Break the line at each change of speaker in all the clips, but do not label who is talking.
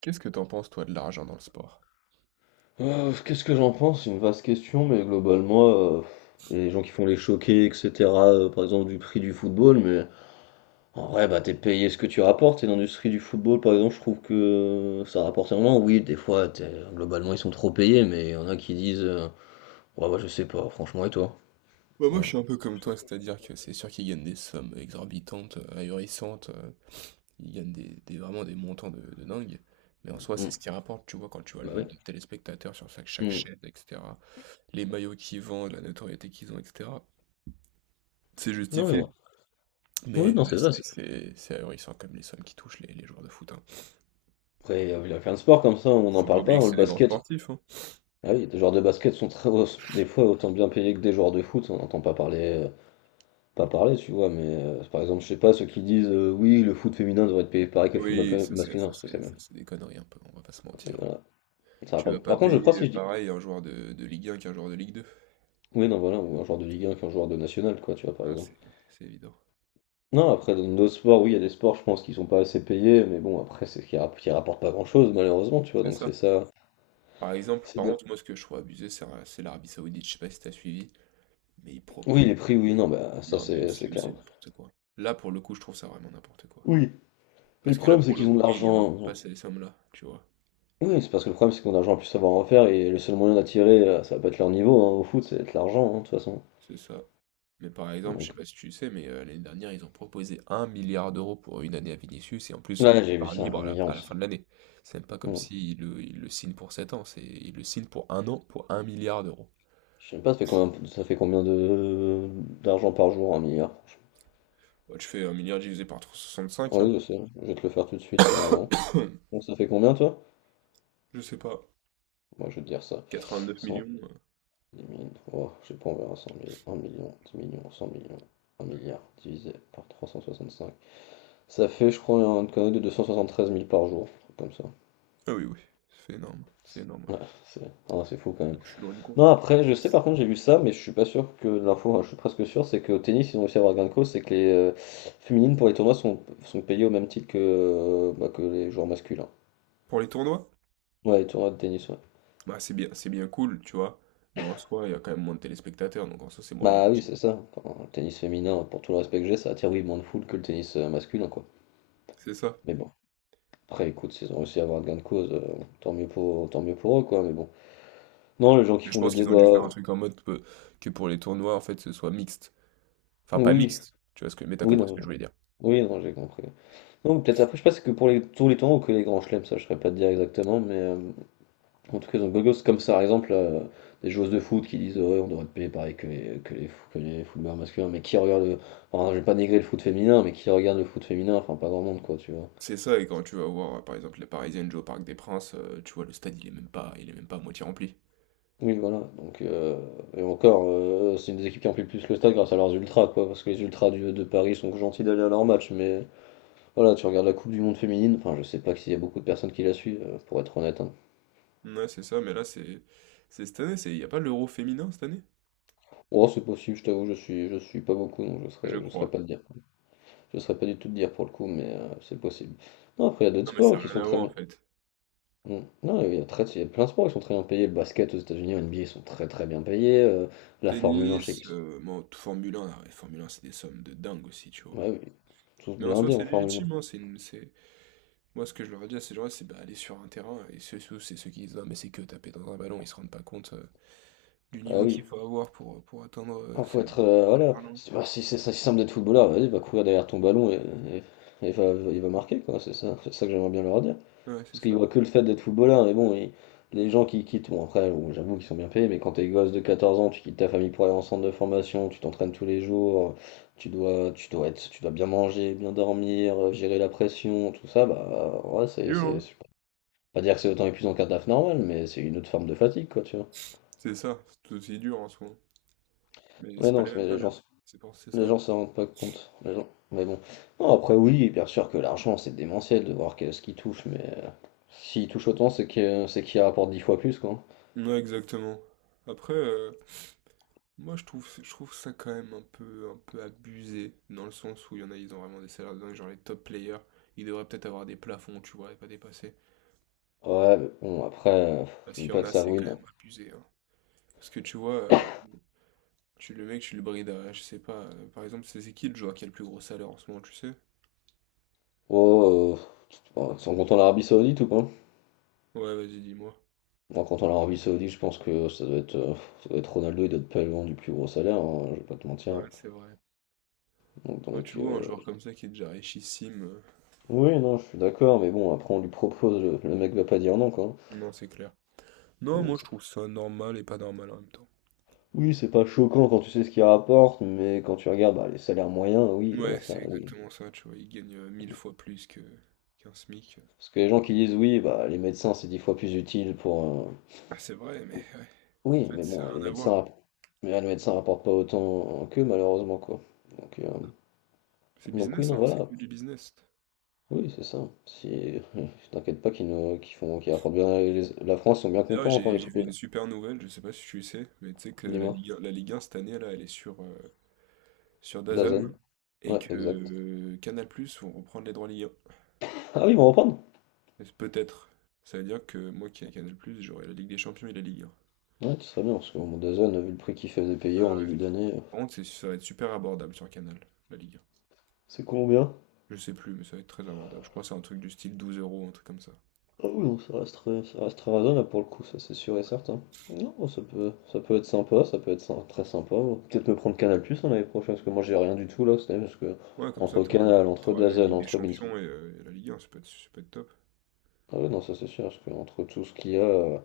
Qu'est-ce que t'en penses, toi, de l'argent dans le sport?
Qu'est-ce que j'en pense? C'est une vaste question, mais globalement, les gens qui font les choquer, etc., par exemple du prix du football, mais en vrai, bah, t'es payé ce que tu rapportes, et dans l'industrie du football, par exemple, je trouve que ça rapporte énormément. Oui, des fois, globalement, ils sont trop payés, mais il y en a qui disent, ouais, bah, je sais pas, franchement, et toi?
Bah, moi,
Voilà.
je suis un peu comme toi, c'est-à-dire que c'est sûr qu'ils gagnent des sommes exorbitantes, ahurissantes, ils gagnent vraiment des montants de dingue, mais en soi, c'est
Mm.
ce qui rapporte, tu vois, quand tu vois le
Bah oui.
nombre de téléspectateurs sur chaque
Mm.
chaîne, etc., les maillots qu'ils vendent, la notoriété qu'ils ont, etc., c'est
Non, mais
justifié.
ouais. Oui,
Mais
non,
ouais,
c'est
c'est
ça.
vrai que c'est ahurissant comme les sommes qui touchent les joueurs de foot, hein.
Après, il y a plein de sports comme ça, on n'en
Faut pas
parle pas,
oublier que
hein, le
c'est des grands
basket.
sportifs, hein.
Ah oui, des joueurs de basket sont très, des fois autant bien payés que des joueurs de foot, on n'entend pas parler pas parler, tu vois, mais par exemple, je sais pas, ceux qui disent oui, le foot féminin devrait être payé pareil que le foot
Oui, ça c'est
masculin,
ça
parce que c'est
c'est ça,
même.
c'est des conneries un peu, on va pas se
Et
mentir.
voilà. Ça va
Tu
pas.
vas pas
Par contre, je crois
payer
si je dis.
pareil un joueur de Ligue 1 qu'un joueur de Ligue 2.
Oui, non, voilà, ou un joueur de Ligue 1 qu'un joueur de national, quoi, tu vois, par
Ah,
exemple.
c'est évident.
Non, après, dans d'autres sports, oui, il y a des sports, je pense, qui sont pas assez payés, mais bon, après, qui rapportent pas grand-chose, malheureusement, tu vois,
C'est
donc
ça.
c'est ça,
Par exemple,
c'est
par
bien.
contre, moi, ce que je trouve abusé, c'est l'Arabie Saoudite. Je sais pas si t'as suivi, mais ils
Oui,
proposent.
les prix, oui, non, bah, ça,
Non, mais
c'est
c'est
clair.
c'est n'importe quoi. Là, pour le coup, je trouve ça vraiment n'importe quoi.
Oui, mais le
Parce que là,
problème, c'est
pour le
qu'ils ont de
coup, ils rapportent pas
l'argent.
ces sommes-là, tu vois.
Oui, c'est parce que le problème, c'est qu'on a de l'argent à plus savoir en faire, et le seul moyen d'attirer, ça va pas être leur niveau, hein, au foot, c'est être l'argent, hein, de toute façon.
C'est ça. Mais par exemple, je sais
Donc,
pas si tu sais, mais l'année dernière, ils ont proposé un milliard d'euros pour une année à Vinicius, et en plus,
ouais, j'ai vu
par
ça,
libre
un
à la, à
milliard.
la
Ça.
fin de l'année. C'est même pas comme
Hmm.
s'ils le signent pour 7 ans, c'est ils le signent pour un an, pour un milliard d'euros.
Je sais pas, ça fait combien de d'argent par jour, un milliard? Franchement.
Bah, tu fais un milliard divisé par 65, hein.
Ouais, je sais, je vais te le faire tout de suite, carrément. Bon, ça fait combien, toi?
Je sais pas.
Moi, je vais te dire ça.
quatre-vingt-neuf
100.
millions.
10 000, oh, je sais pas, on verra 100 000, 1 million, 10 millions, 100 millions, un milliard, divisé par 365. Ça fait, je crois, un connerie de 273 000 par jour, un truc comme ça.
Ah oui, oui, c'est énorme,
Ouais,
ouais.
c'est ah, c'est fou quand même.
Bon, je suis loin du compte,
Non,
mais...
après, je sais par contre, j'ai vu ça, mais je suis pas sûr que de l'info, hein, je suis presque sûr, c'est qu'au tennis, ils ont réussi à avoir gain de cause, c'est que les féminines pour les tournois sont, sont payées au même titre que, bah, que les joueurs masculins.
Pour les tournois,
Ouais, les tournois de tennis, ouais.
bah, c'est bien cool, tu vois. Mais en soi, il y a quand même moins de téléspectateurs, donc en soi, c'est moins
Bah oui,
légitime.
c'est ça. Enfin, le tennis féminin, pour tout le respect que j'ai, ça attire oui moins de foule que le tennis masculin, quoi.
C'est ça.
Mais bon, après, écoute, s'ils ont réussi à avoir gain de cause, tant mieux pour eux, quoi. Mais bon. Non, les gens qui
Mais je
font des
pense qu'ils ont dû
débats,
faire un truc en mode que pour les tournois, en fait, ce soit mixte. Enfin, pas
oui,
mixte, tu vois, ce que... mais t'as
oui,
compris ce que je voulais dire.
oui, non, j'ai compris. Non, peut-être après, je sais pas, si c'est que pour les, tous les tournois ou que les grands chelems, ça, je saurais pas te dire exactement, mais. En tout cas, dans Gogos, comme ça, par exemple, des joueuses de foot qui disent ouais, on devrait être payé pareil que que les footballeurs masculins, mais qui regardent. Enfin, je vais pas négrer le foot féminin, mais qui regarde le foot féminin, enfin, pas grand monde, quoi, tu vois.
C'est ça, et quand tu vas voir, par exemple, les Parisiennes jouer au Parc des Princes, tu vois, le stade, il est même pas à moitié rempli.
Oui, voilà. Donc, et encore, c'est une des équipes qui remplit le plus le stade grâce à leurs ultras, quoi, parce que les ultras de Paris sont gentils d'aller à leur match, mais voilà, tu regardes la Coupe du Monde féminine, enfin, je sais pas s'il y a beaucoup de personnes qui la suivent, pour être honnête. Hein.
Ouais, c'est ça, mais là, c'est... C'est cette année, c'est... Il n'y a pas l'Euro féminin cette année?
Oh, c'est possible, je t'avoue, je suis pas beaucoup, donc
Je
je serais
crois.
pas le dire. Je ne saurais pas du tout te dire pour le coup, mais c'est possible. Non, après, il y a d'autres
Non, mais
sports
ça n'a
qui sont
rien à
très
voir, en
bien.
fait.
Mm. Non, il y a très, il y a plein de sports qui sont très bien payés. Le basket aux États-Unis, en NBA, ils sont très bien payés. La Formule 1, je sais
Tennis,
qu'ils sont.
Formule 1, ah ouais, Formule 1, c'est des sommes de dingue aussi, tu vois.
Ouais, oui. Ils sont tous
Mais en soi,
blindés
c'est
en Formule 1.
légitime, hein, moi, ce que je leur dis à ces gens-là, c'est bah, aller sur un terrain, et c'est ceux qui disent, non, mais c'est que taper dans un ballon, ils se rendent pas compte du
Ah
niveau
oui.
qu'il faut avoir pour atteindre
Il
ces
faut être.
ces
Voilà.
talents.
Si, bah, si c'est si simple d'être footballeur, vas-y, va courir derrière ton ballon et- et va, il va marquer, quoi. C'est ça que j'aimerais bien leur dire.
Ouais, c'est
Parce qu'ils
ça.
voient que le fait d'être footballeur, mais bon, et les gens qui quittent, bon après, bon, j'avoue qu'ils sont bien payés, mais quand t'es gosse de 14 ans, tu quittes ta famille pour aller en centre de formation, tu t'entraînes tous les jours, tu dois bien manger, bien dormir, gérer la pression, tout ça, bah ouais,
C'est dur, hein?
pas dire que c'est autant épuisant qu'un taf normal, mais c'est une autre forme de fatigue, quoi, tu vois.
C'est ça, c'est tout aussi dur en soi. Mais
Mais
c'est pas
non,
les
mais
mêmes
les gens,
salaires.
s-
C'est ça.
les
Là.
gens s'en rendent pas compte, les gens. Mais bon, non, après oui, bien sûr que l'argent c'est démentiel de voir ce qui touche, mais s'il touche autant, c'est qu'il rapporte 10 fois plus, quoi.
Ouais, exactement. Après, moi, je trouve ça quand même un peu abusé, dans le sens où il y en a, ils ont vraiment des salaires de dingue, genre les top players, ils devraient peut-être avoir des plafonds, tu vois, et pas dépasser.
Ouais, mais bon, après,
Parce
je dis
qu'il y en
pas que
a,
ça
c'est quand
ruine.
même abusé, hein. Parce que tu vois, tu le brides à, je sais pas, par exemple, c'est qui le joueur qui a le plus gros salaire en ce moment, tu sais?
Oh, ouais, sans compter l'Arabie Saoudite ou pas?
Ouais, vas-y, dis-moi.
Bon, en comptant l'Arabie Saoudite, je pense que ça doit être Ronaldo, il doit être pas loin du plus gros salaire, hein, je vais pas te mentir.
Ouais, c'est vrai.
Donc,
Quand
donc
tu vois un
euh,
joueur comme ça qui est déjà richissime,
oui, non, je suis d'accord, mais bon, après on lui propose, le mec va pas dire non, quoi.
non, c'est clair. Non,
Donc,
moi, je
c'est-
trouve ça normal et pas normal en même temps.
oui, c'est pas choquant quand tu sais ce qu'il rapporte, mais quand tu regardes bah, les salaires moyens, oui, là,
Ouais,
ça,
c'est
oui.
exactement ça, tu vois, il gagne mille fois plus que qu'un SMIC.
Parce que les gens qui disent oui, bah, les médecins, c'est 10 fois plus utile pour,
Bah, c'est vrai, mais en
oui,
fait,
mais
ça n'a
bon,
rien à voir.
mais les médecins rapportent pas autant qu'eux, malheureusement, quoi. Donc, euh,
C'est
donc oui,
business,
non,
hein, c'est
voilà.
que du business.
Oui, c'est ça. Si, t'inquiète pas qu'ils nous, qu'ils font, qu'ils rapportent bien la France, ils sont bien
D'ailleurs,
contents quand
j'ai
il
j'ai
faut.
vu une super nouvelle, je sais pas si tu sais, mais tu sais que la
Dis-moi.
Ligue, 1 la Ligue 1 cette année, là, elle est sur DAZN
Dazen.
et
Ouais,
que
exact.
Canal+ vont reprendre les droits Ligue 1.
Ah oui, ils vont reprendre.
Et peut-être. Ça veut dire que moi qui ai Canal+, j'aurai la Ligue des Champions et la Ligue 1.
Ouais, ce serait bien, parce que bon, Dazen, vu le prix qu'il faisait payer
Ah
en
ouais.
début d'année,
Par contre, ça va être super abordable sur Canal, la Ligue 1.
c'est combien?
Je sais plus, mais ça va être très abordable. Je crois que c'est un truc du style 12 euros, un truc comme ça.
Ah oui, non, ça reste très raisonnable pour le coup, ça c'est sûr et certain. Non, bah, ça peut être sympa, ça peut être sy- très sympa. Ouais. Peut-être me prendre Canal Plus l'année prochaine, parce que moi j'ai rien du tout là, c'est parce que
Ouais, comme ça,
entre Canal, entre
t'auras la
DAZN,
Ligue des
entre Beansport.
Champions et la Ligue 1, ça peut être top.
Ah ouais, non, ça c'est sûr, parce que entre tout ce qu'il y a,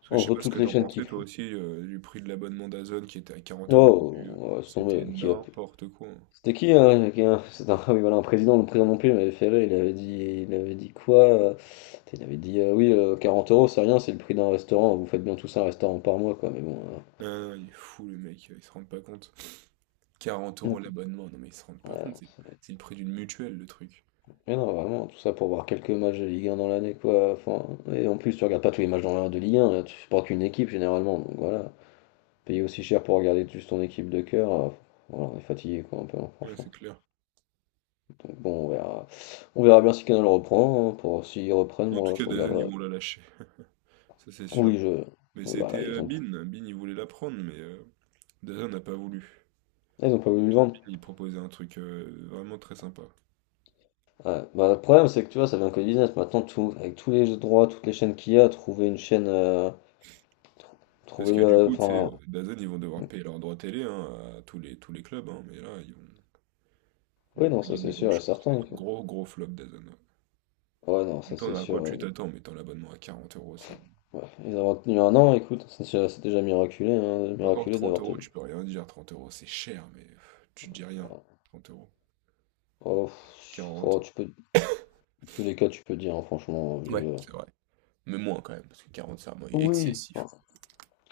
Parce que je sais
entre
pas ce
toutes
que
les
t'en
chaînes qui
pensais, toi
font.
aussi, du prix de l'abonnement d'Azone qui était à 40 euros au
Oh,
début,
on va se
c'était
tomber, qui a.
n'importe quoi, hein.
C'est un, ah oui, voilà, un président, le président non plus, il m'avait fait rire, il avait dit quoi? Il avait dit, oui, 40 euros, c'est rien, c'est le prix d'un restaurant, vous faites bien tout ça, un restaurant par mois, quoi, mais bon.
Ah non, il est fou le mec, il se rend pas compte. 40
euh,
euros l'abonnement, non mais ils se rendent pas
Ouais,
compte,
non,
c'est
c'est-
c'est le prix d'une mutuelle le truc.
mais non, vraiment, tout ça pour voir quelques matchs de Ligue 1 dans l'année, quoi. Enfin, et en plus, tu regardes pas tous les matchs dans de Ligue 1, là, tu supportes qu'une équipe généralement, donc voilà. Payer aussi cher pour regarder juste ton équipe de cœur, voilà, on est fatigué, quoi, un peu, hein,
Ouais,
franchement.
c'est clair.
Donc bon, on verra bien si Canal reprend. Hein, pour s'ils reprennent,
En tout
moi, je
cas, DAZN ils
regarderai.
vont la lâcher, ça c'est
Oui,
sûr.
je.
Mais
Oui,
c'était
voilà,
Bin il voulait la prendre, mais DAZN n'a pas voulu.
ils ont pas voulu le
Tant
vendre.
Bin il proposait un truc vraiment très sympa.
Ouais, bah, le problème, c'est que tu vois, ça devient que du business. Maintenant, tout, avec tous les droits, toutes les chaînes qu'il y a, trouver une chaîne.
Parce que
Trouver.
du coup, tu sais,
Enfin.
DAZN ils vont devoir payer leurs droits télé, hein, à tous les clubs, hein, mais là ils vont. Ils
Oui,
ont
non,
pas
ça
gagné
c'est sûr et
grand-chose. C'est un
certain.
gros, gros flop d'Azona. En
Ouais, non,
même
ça c'est
temps, à quoi
sûr.
tu
Ouais.
t'attends en mettant l'abonnement à 40 euros, c'est
Ouais. Ils ont tenu un an, écoute, c'est déjà miraculé, hein,
encore que
miraculé
30
d'avoir
euros,
tenu.
tu peux rien dire. 30 euros, c'est cher, mais pff, tu dis rien. 30 euros.
Oh, pff, oh,
40.
tu peux, dans tous les cas, tu peux dire, hein, franchement.
Ouais, c'est vrai. Mais moins quand même, parce que 40, c'est vraiment
Oui.
excessif.
Enfin,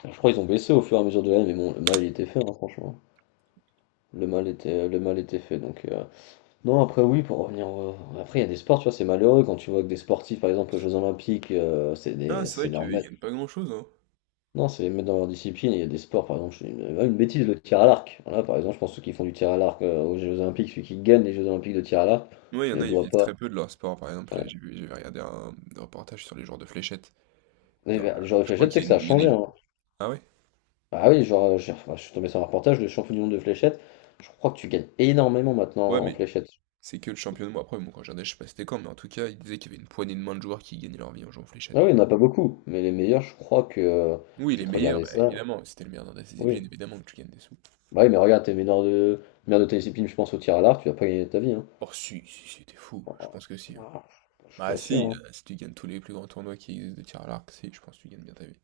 je crois qu'ils ont baissé au fur et à mesure de l'année, mais bon, le mal il était fait, hein, franchement. Le mal était fait. Non, après oui, pour revenir, après il y a des sports, tu vois, c'est malheureux quand tu vois que des sportifs, par exemple aux Jeux Olympiques,
Ah, c'est
c'est
vrai
leur
qu'ils gagnent pas grand-chose, hein.
non, c'est les mettre dans leur discipline. Il y a des sports, par exemple, je fais une bêtise, le tir à l'arc. Voilà, par exemple, je pense que ceux qui font du tir à l'arc aux Jeux Olympiques, celui qui gagne les Jeux Olympiques de tir à l'arc
Ouais, il y en
ne
a, ils
doit
vivent
pas.
très peu de leur sport. Par exemple,
Ouais.
j'avais regardé un reportage sur les joueurs de fléchettes. Il
Mais,
y en a-
bah, le genre de
Je crois
fléchette, c'est
qu'il
que
y, a
ça a
une- il y en a
changé.
une.
Hein.
Ah ouais?
Ah oui, genre, enfin, je suis tombé sur un reportage, le champion du monde de fléchette. Je crois que tu gagnes énormément maintenant
Ouais,
en
mais
fléchette.
c'est que le championnat. Bon, après, bon, quand je regardais, je sais pas si c'était quand, mais en tout cas, ils disaient qu'il y avait une poignée de main de joueurs qui gagnaient leur vie en jouant aux
Ah
fléchettes.
oui, il n'y en a pas beaucoup, mais les meilleurs, je crois que.
Oui,
Je
il est
vais te
meilleur,
regarder
bah,
ça.
évidemment. C'était le meilleur dans ta discipline,
Oui.
évidemment que tu gagnes des sous.
Bah oui, mais regarde, meilleur de ta discipline, je pense, au tir à l'arc, tu vas pas gagner ta vie. Hein.
Oh, si, si, si, t'es fou.
Oh,
Je
oh,
pense que si, hein.
oh, je suis
Bah,
pas sûr.
si,
Hein.
si tu gagnes tous les plus grands tournois qui existent de tir à l'arc, si, je pense que tu gagnes bien ta vie.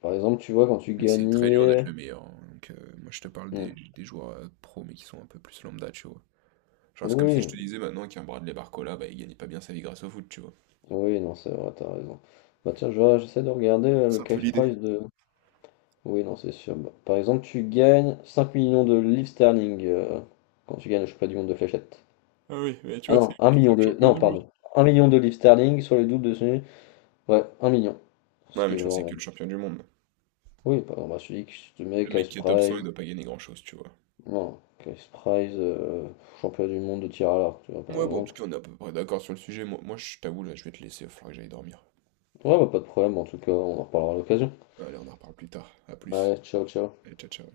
Par exemple, tu vois, quand tu
Mais c'est très dur d'être
gagnais.
le meilleur, hein. Donc, moi, je te parle
Mm.
des joueurs pro, mais qui sont un peu plus lambda, tu vois. Genre, c'est comme si je
Oui,
te disais maintenant qu'un Bradley Barcola, bah, il gagnait pas bien sa vie grâce au foot, tu vois.
oui, non, c'est vrai, t'as raison. Bah tiens, j'essaie de regarder le
C'est un peu
cash
l'idée.
prize de. Oui, non, c'est sûr. Bah, par exemple, tu gagnes 5 millions de livres sterling quand tu gagnes le championnat du monde de fléchettes.
Ah oui, mais tu
Ah
vois, c'est
non, un
c'est
million
le
de.
champion
Non,
du monde.
pardon. Un million de livres sterling sur les doubles de celui. Ouais, un million. Ce
Ouais, mais
qui est
tu vois, c'est que
vraiment.
le champion du monde.
Oui, par exemple, bah, je te mets
Le mec
cash
qui est top 100, il
prize.
doit pas gagner grand-chose, tu vois.
Non, cash prize, championnat du monde de tir à l'arc, tu vois, par
Ouais, bon, en tout
exemple.
cas, on est à peu près d'accord sur le sujet. Moi, je t'avoue, là, je vais te laisser, il va falloir que j'aille dormir.
Ouais, bah, pas de problème, en tout cas, on en reparlera à l'occasion.
Allez, on en reparle plus tard. À plus.
Allez, ciao, ciao.
Allez, ciao, ciao.